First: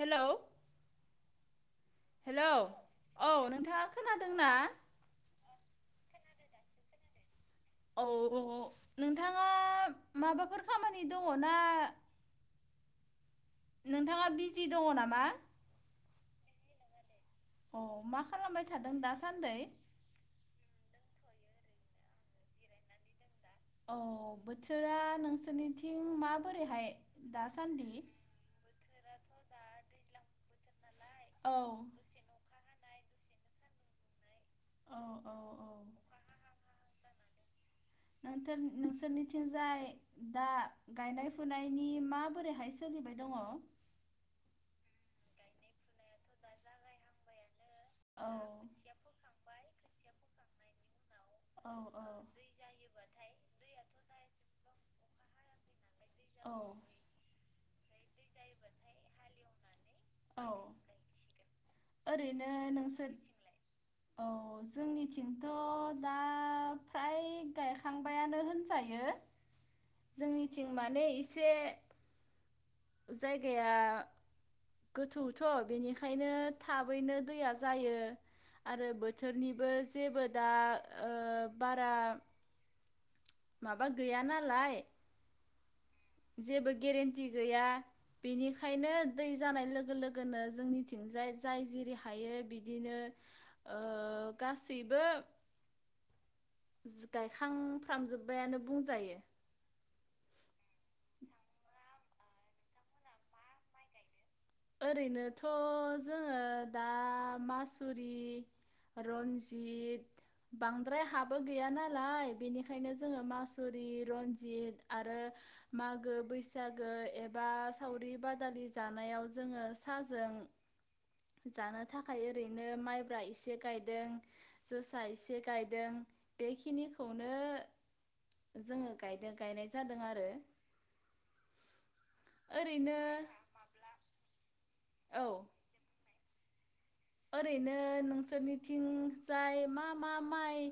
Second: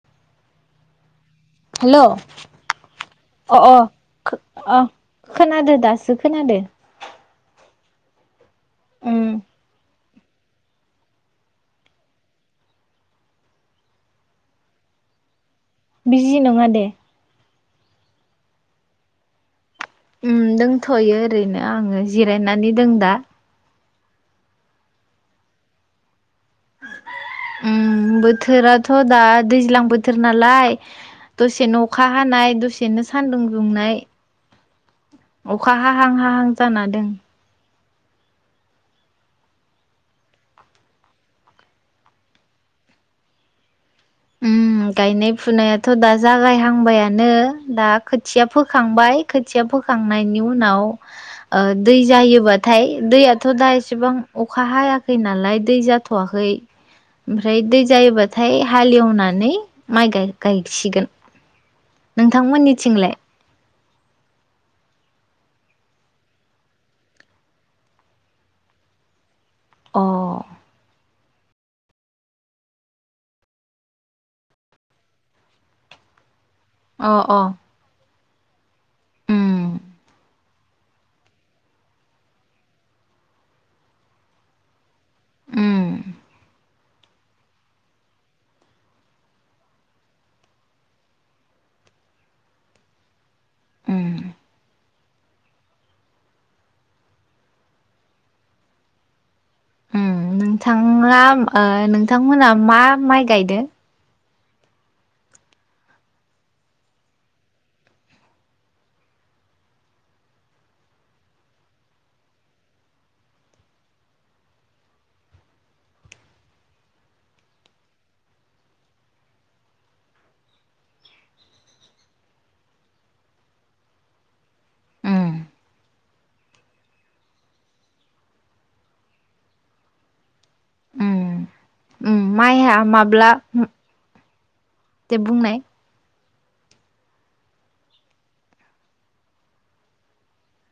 Hello hello औ अ अ नोंथाङा खोनादोंना अ खोनादो दासो खोनादो औ औ उम नोंथाङा माबाफोर खामानि दङ ना नोंथाङा बिजि दङ नामा बिजि नङा दे अ मा खालामबाय थादों दासान्दै उम दंथयो ओरैनो आङो जिरायनानै दं दा औ बोथोरा नोंसोरनिथिं मा उम बोथोराथ दा दैज्लां बोथोर नालाय औ दसे अखा हानाय‌ दसे दसेनो सान्दुं दुंनाय औ औ औ अखा हाहां हाहां जाना दों नोंथोर नोंसोरनिथिंजाय दा गायनाय फुनायनि माबोरैहाय सोलिबाय दङ उम गायनाय फुनायाथ दा जागायहांबायानो दा खोथिया फोखांबाय खोथिया फोखांनायनि उनाव ओ दै उनाव जायोबाथाय दैयाथ‌ दा एसेबां अख अखा हायाखै नालाय दै जा थ वाखै माइखौ ओम ओमफ्राय दै जायोबाथाय हालेवनानै माइ गाय गायसिगोन ओरैनो नोंसोर नोंथांमोननिथिंलाय थिं औ जोंनिथिंथ दा फ्राय गायखांबायानो होनजायो अ जोंनिथिं माने इसे जायगाया गोथौ थ बेनिखायनो अ थाबैनो अ दैया जायो आरो उम बोथोरनिबो जेबो दा ओ बारा माबा गैया नालाय ओम जेबो गेरेन्टि गैया बिनिखायनो दै जानाय लोगो लोगोनो जोंनिथिंजाय जाय जिरि हायो बिदिनो उम ओ गासै गासैबो गायखांफ्रामजोब्बायानो बुंजायो ओम नोंथाङा ओ नोंथांमोना मा माइ गायदों ओरैनोथ जोङो दा मासुरि रन्जित बांद्राय हाबो गैया नालाय बेनिखायनो जोङो मासुरि रन्जित आरो मागो बैसागो एबा सावरि बादालि जानायाव जोङो साजों जानो थाखाय ओरैनो माइब्रा एसे गायदों जोसा उम एसे गायदों बेखिनिखौनो जोङो गायदों गायनाय जादों आरो माइ हा ओरैनो माब्ला दे औ बुंनाय ओरैनो नोंसोरनिथिं जाय मा मा माइ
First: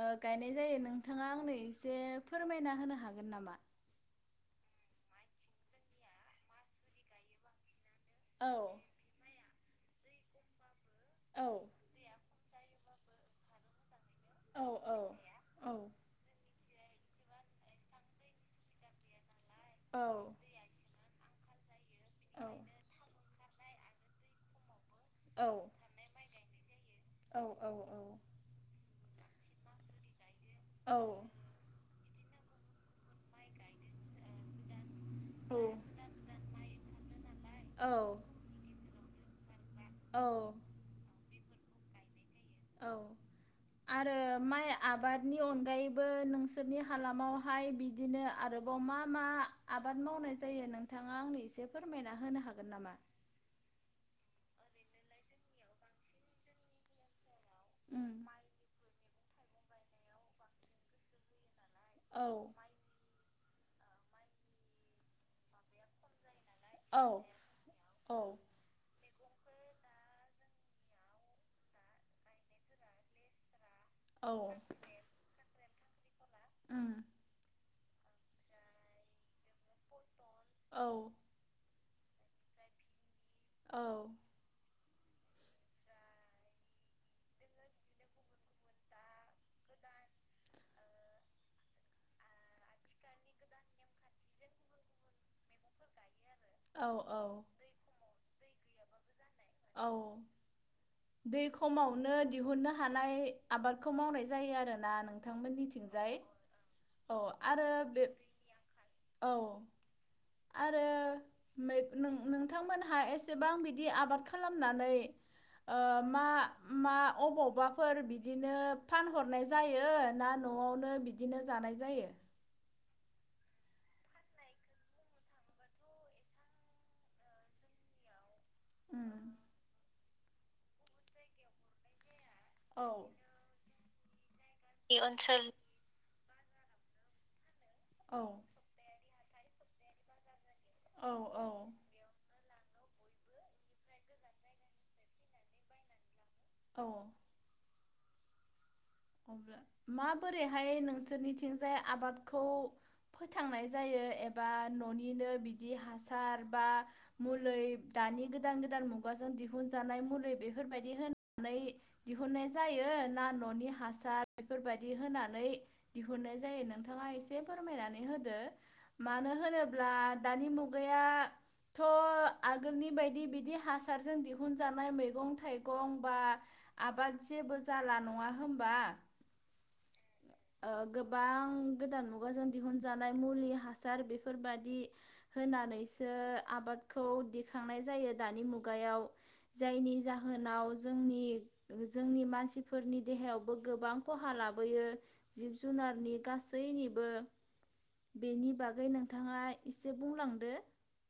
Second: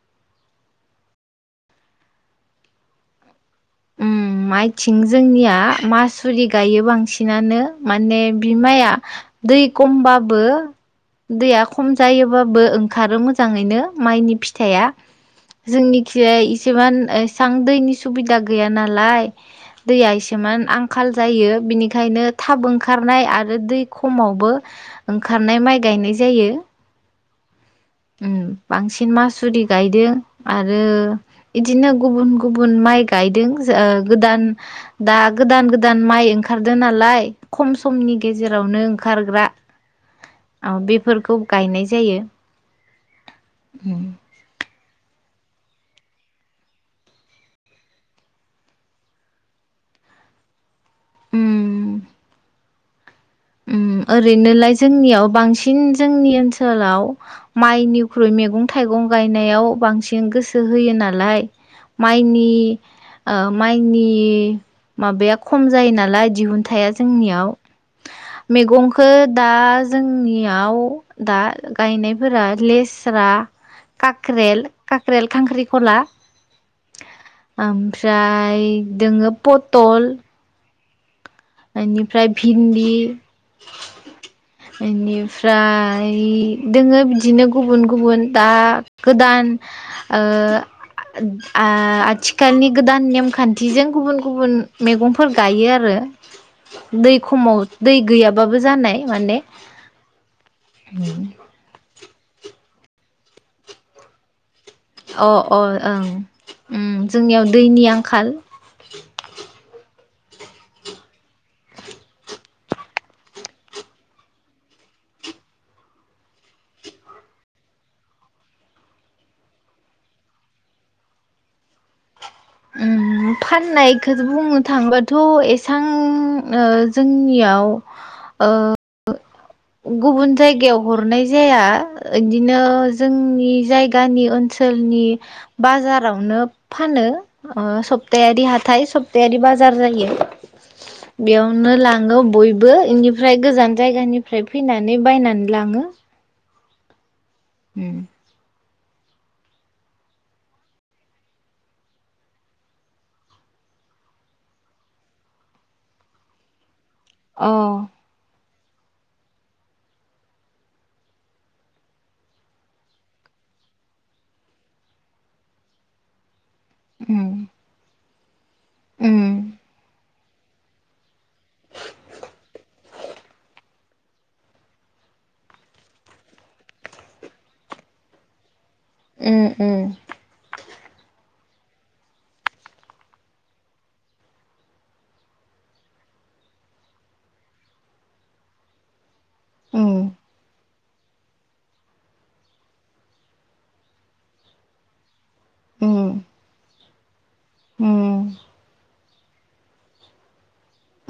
ओ गायनाय जायो नोंथाङा आंनो एसे फोरमायना होनो हागोन नामा ओम माइथिं जोंनिया मासुरि गायो बांसिनानो माने औ बिमाया दै खमबाबो दैया खम जायोबा बो ओंखारो मोजाङैनो माइनि औ फिथाइया औ औ जोंनिखिजाय [unintelligible] एसां दैनि सुबिदा गै गैया नालाय। औ दैया एसेमोन आंखाल जायो बिनिखायनो औ थाब ओंखारनाय आरो दै खमावबो औ ओंखारनाय माइ गायनाय जायो। औ औ। उम बांसिन मासुरि गायदों। आरो औ इदिनो गुबुन गुबुन माइ गायदों गोदान दा गोदान गोदान माइ ओंखारदो नालाय खम औ समनि गेजेरावनो खारग्रा। औ बेफोरखौ गायनाय जायो। औ उम आरो माया आबादनि अनगायैबो नोंसोरनि हालामावहाय बिदिनो आरोबाव मा मा आबाद मावनाय जायो नों थाङा आंनो एसे उम फोरमायना होनो हा गोन नामा? उम ओरैनोलाय जोंनियाव बांसिन जोंनि ओनसोलाव उम माइनिख्रुइ मैगं थाइगं गायनायाव बांसिन गोसो होयो नालाय। माइनि औ ओ माइनि माबाया खम जायो नालाय दिहुनथाया औ जोंनियाव। औ मैगंखो दा जोंनियाव दा गायनायफोरा लेस्रा औ काक्रेल काक्रेल खांख्रि खला उम ओमफ्राय दोङो पटल औ। एनिफ्राय भिन्दि। औ। एनिफ्राय दोङो बिदिनो गुबुन गुबुन दा गोदान ओ आ-आथिखालनि नेमखान्थिजों गुबुन गुबुन मैगंफोर गायो आरो औ दै औ खमाव दै गैयाब बाबो जानाय माने। औ दै खमावनो दिहुननो हानाय आबादखौ मावनाय जायो आरो अह अह ओं उम औ जोंनियाव आरो दैनि बे आंखाल। औ आरो मै नों-नों-नोंथांमोनहा एसेबां बिदि आबाद खा खालामनानै ओ मा मा अबावबाफोर बिदिनो फानहरनाय जायो ना न'आवनो बिदिनो जानाय जायो? उम फाननायखौ बुंनो थांबाथ' एसां ओ जोंनियाव ओ उम गुबुन जायगायाव हरनाय जाया। बिदिनो औ जोंनि जायगा दानि ओन ओनसोलनि बाजार फोरावनो फानो। अ औ सप्तायारि हाथाय सप स्तारि बाजार जायो औ औ बेयावनो लाङो बयबो बेनिफ्राय गोजान जायगानिफ्राय फैनानै बायनानै लाङो। औ। उम। अब्ला माबोरैहाय नोंसोरनिथिंजाय आबादखौ फोथांनाय जायो एबा ननिनो बिदि हासार बा अ मुलै दानि दि गोदान गोदान मुगाजों दिहुनजानाय मुलि बेफोरबायदि होनानै जायो ना न'नि हा हासार बेफोरबायदि होनानै दिहुननो। जायो नोंथाङा उम एसे फोरमायनानै होदो। मानो उम होनोब्ला दानि मुगायाथ' आगोलनि बायदि बिदि हासारजों दिहुनजानाय मैगं थाइगं बा आबाद जेबो जाला नङा होनब्ला होमबा उम उम। गोबां गोदान मुगाजों दिहुनजानाय मुलि हासार बेफोरबादि होनानैसो आबादखौ दिखांनाय जायो दानि मुगायाव जायनि उम जाहोनाव जोंनि जोंनि मानसिफोरनि देहायावबो गोबां खहा लाबोयो। जिब उम जुनारनि गासैनि बो। उम बेनि बगै नों बिथाङा एसे बुंलांदो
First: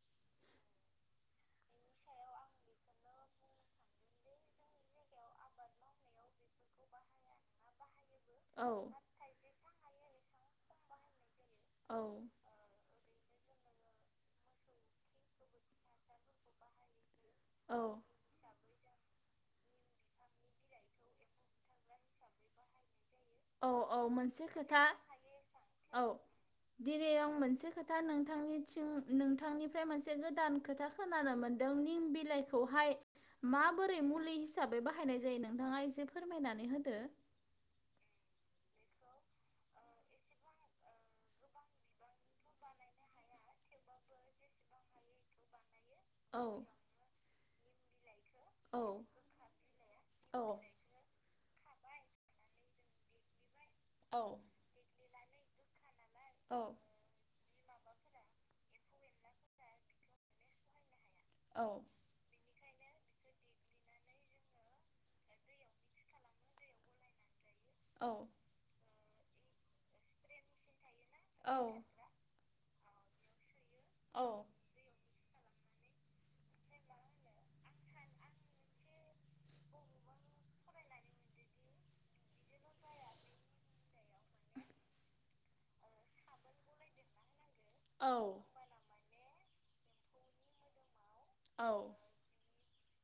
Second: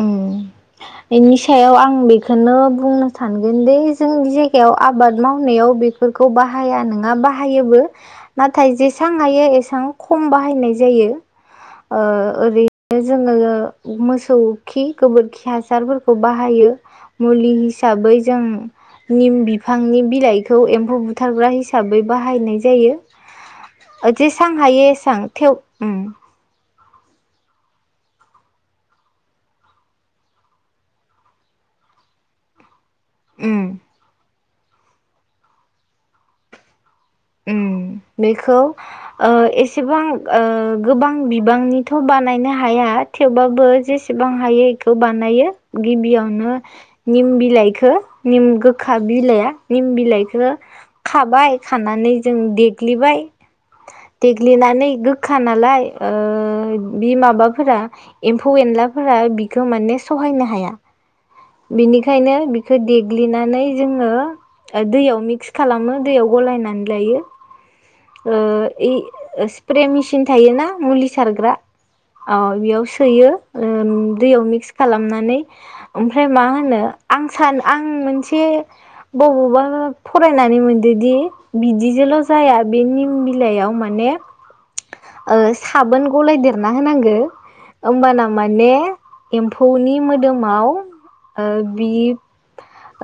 उम बेनि सायाव आं बेखौनो बुंनो सानगोन दि जोंनि जायगायाव आबाद मावनायाव बेफोरखौ बाहाया नङा बाहायोबो। औ नाथाय जेसेबां हायो एसे बिथां खम बाहायनाय जायो। ओ औ ओरै जोङो मोसौ खि गोबोरखि हासा हासारफोरखौ बाहायो। मुलि औ हिसाबै जों। निम बिफांनि बिलाइखौ एम्फौ बुथारग्रा हिसाबै बाहायनाय औ औ जायो। मोनसे जेसां खोथा हायो एसां थेव उम औ दिनै आं मोनसे खोथा नोंथांनिथिं नोंथांनिफ्राय मोनसे गोदान खोथा खोनानो मोनदों निम बिलाइखौहाय। उम माबोरै मुलि हि साबै बाहायनाय जायो नोंथाङा एसे फोरमायनानै होदो। उम बेखौ ओ एसेबां ओ गोबां बिबांनिथ' बानायनो हाया थेवबाबो जेसेबां हायो इखौ बानायो। गिबियावनो औ निम बिलाइखौ निम गोखा औ बिलाइआ निम बिलाइखौ औ खाबाय खानानै जों देग्लिबाय औ देग्लिनानै गो खानालाय ओ बि माबा फोरा एम्फौ एनलाफोरा बिखौ माने सहायनो हाया। औ बिनिखायनो सो देग्लिनानै जोङो दैयाव मिक्स खालामो दैयाव गलायनानै लायो। ओ इ स्प्रे मेसिन थायोना मुलि औ सारग्रा ओ बेयाव सो थैयो ओ उम दैयाव मिक्स खालामनानै आम। फ्राय मा होनो आं सान आं मोनसे बबावबा फरायनानै मोनदोदि बिदिजोंल' जाया बे निम बिलाइयाव माने साबोन ओ गलायदेरना होनांगो औ होमबाना माने एम्फौ हौनि मोदोमाव आ औ बि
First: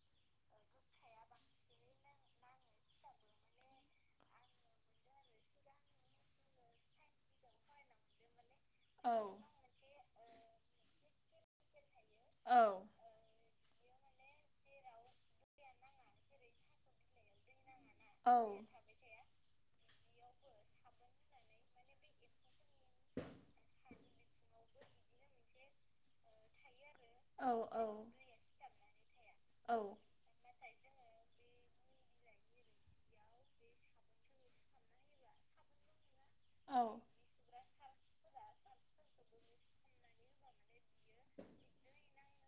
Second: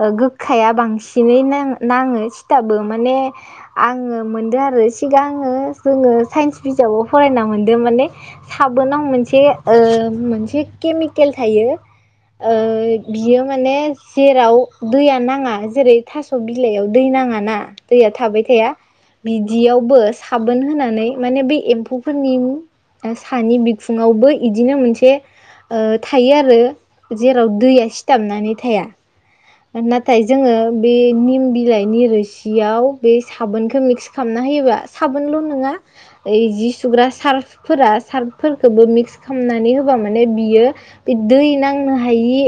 ओ गोखाया बांसिनै नां नाङो सिथाबो माने आङो मोनदों आरो सिगांङो जोङो साइन्स बिजाबाव फरायना मोनदों माने साबोनाव औ मोनसे ओ मोनसे केमि केल थायो। ओ औ बियो माने जेराव दैया नाङा जेरै थास बिलाइयाव दै नाङा ना दैया औ थाबाय थाया बिदियाव बो साबोन होनानै माने बे एम्फौफोरनि सानि बिखुुङावबो इदिनो मोनसे ओ थायो आरो औ जेराव औ बिये सिथाबनानै थाया औ नाथाय जोङो बेनि बिलाइनि रोसियाव बे साबोनखौ मिक्स खालामना होयोबा साबोनल' नङा ओइ जि औ सुग्रा सार्फफोरा सार्फफोरखौबो मिक्स खालामनानै होबा माने बियो बे दै नांनो हायि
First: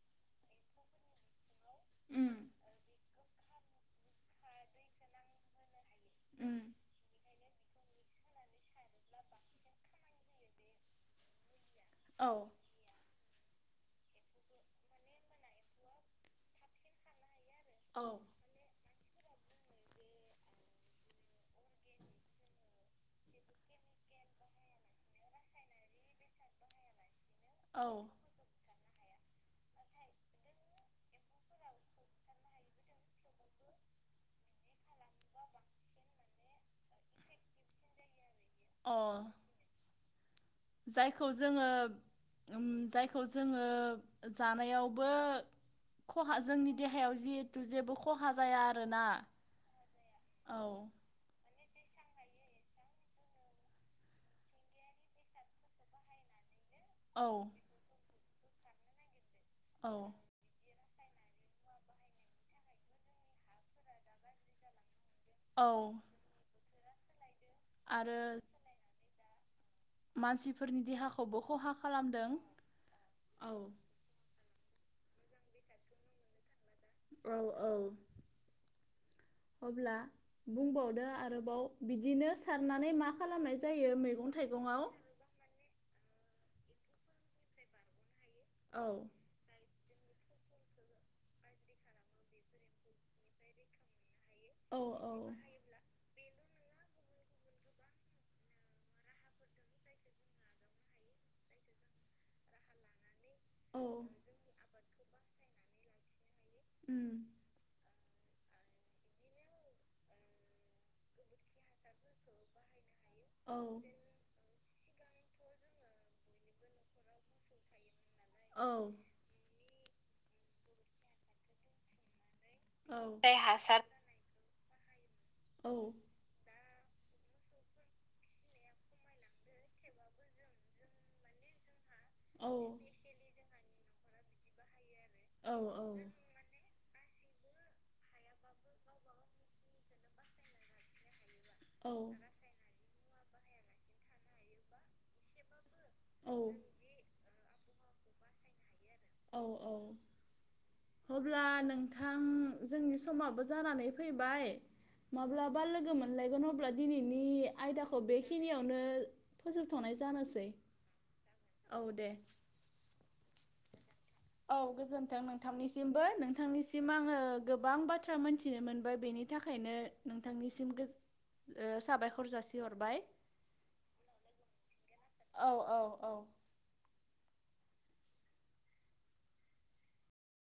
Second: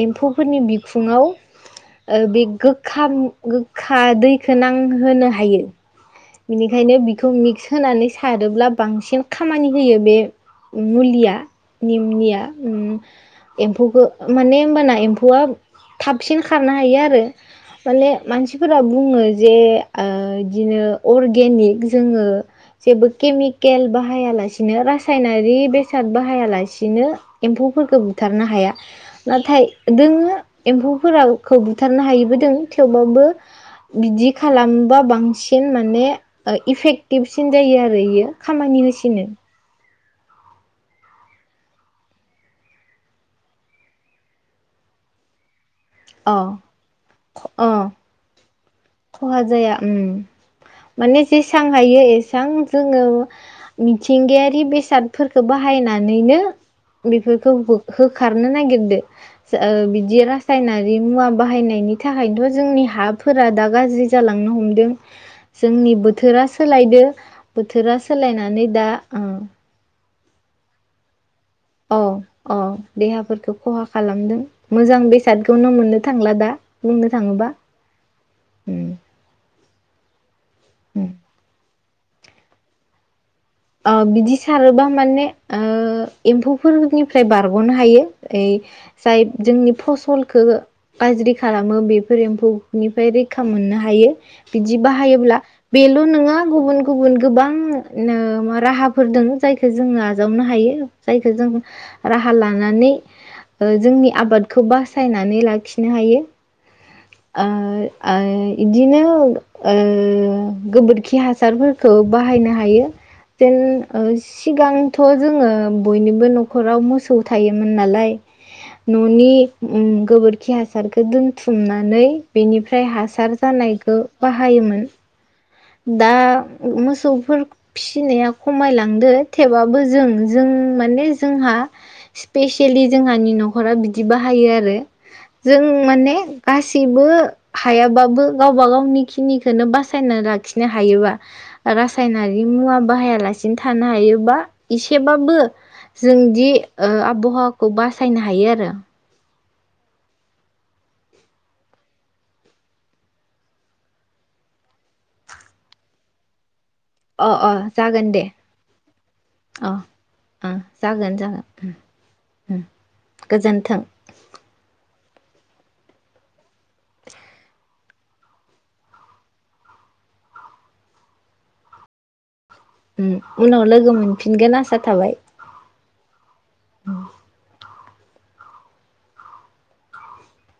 एम्फौफोरनि बिखुङाव ओ उम बे गोखाब गोखा दैखौ नांहोनो हायो। उम बेनिखायनो बिखौ मिक्स होनानै सारोब्ला बांसिन खामानि होयो बे मुलिया। औ निमनिया उम एम्फौखो माने ओमबाना एम्फौआ थाबसिन खारनो हायो आरो औ माने मानसिफोरा बुङो। जे ओ यदिनो अर्गेनिक जोङो जेबो केमिकेल बाहायालासेनो रासायनारि बे साद बाहायालासिनो औ एम्फौफोरखो बुथारनो हाया। नाथाय दोङो एम्फौ फोरा खो बुथारनो हायिबो दों थेवबाबो बिदि खालामबा बांसिन मा ने इफेकटिभसिन जायो आरो आरो यो खामानि अ होसिनो। जायखौ जोङो उम जायखौ जोङो जानायावबो खहा अ जोंनि देहायाव जिहेतु अ जेबो खहा जाया आरोना खहा जाया उम औ माने जे सां हायो एसां जोङो मिथिंगायारि बेसादफोरखो बाहायनानैनो औ बेफोरखौ हो खारनो नागिरदो ओ औ बिदि रासायना रि मुवा बाहायनायनि थाखायनोथ' जोंनि हाफोरा दा गाज्रि जालांनो हमदों। जोंनि औ बोथोरा सोलायदो बोथोरा आरो सोलायनानै दा उम मानसिफोरनि देहा अ अ औ देहाफोरखौ खहा खालामदों। मोजां बेसादखौनो मोननो थांला दा। बुंनो औ थाङोबा औ उम अब्ला बुंबावदो उम आरोबाव बिदिनो सारनानै मा खालामनाय जायो अ मैगं बिदि थाइगंआव सारोबा माने ओ एम्फौफोरनिफ्राय बारग'नो हायो। ओइ औ जाय जोंनि फसलखो गाज्रि खालामो बेफोर एम्फौनिफ्राय रैखा मोननो हायो। बिदि औ औ बाहायोब्ला बेल' नोङा गुबुन गुबुन गोबां नो राहाफोर दों जायखौ जोंङो आजावनो हायो जायखो जों राहा लानानै ओ औ जोंनि आबादखौ बास सायनानै लाखिनो हायो उम ओ ओ इदिनो ओ गोबोरखि हासारफोरखौ बाहायनो हायो। जेन औ ओ सिगांथ जोंङो बयनिबो न'खराव मोसौ थायोमोन नालाय। औ न'नि ओम गोबोरखि हासारखो दोन थुमनानै बेनिफ्राय हासार जानायखो बा हायोमोन दा औ मोसौफोर फिसिनाया खमायलांदो थेवबाबो जों जों माने जोंहा स्पेसियेलि जोंहानि नखरा बिदि बिदि बाहायो आरो औ जों औ माने गासि थिबो हायाबाबो गावबा गावनि खिनिखोनो बासायना खिनो हायोबा औ रासायनारि मुवा बाहाया लासि थानो हायोबा एसेबाबो औ जोंदि ओ आबहा खौ बासायनो हायो आरो औ औ अब्ला नोंथां जोंनि समाबो जानानै फैबाय माब्लाबा लोगो मोनलायगोन अब्ला दिनैनि अ अ आयदाखौ जागोन दे बेखिनियावनो अ फोजोबथनाय जानोसै ओं जागोन जागोन औ दे। उम गोजोन्थों। औ गोजोनथों नोंथांनिसिमबो नोंथांनिसिम आंङो गोबां बाथ्रा मोनथिनो मोनबाय बेनि थाखायनो नोंथांनिसिम गोज साबायखर जासि उम्म उनाव लोगो मोनफिनगोन आसा थाबाय। औ औ औ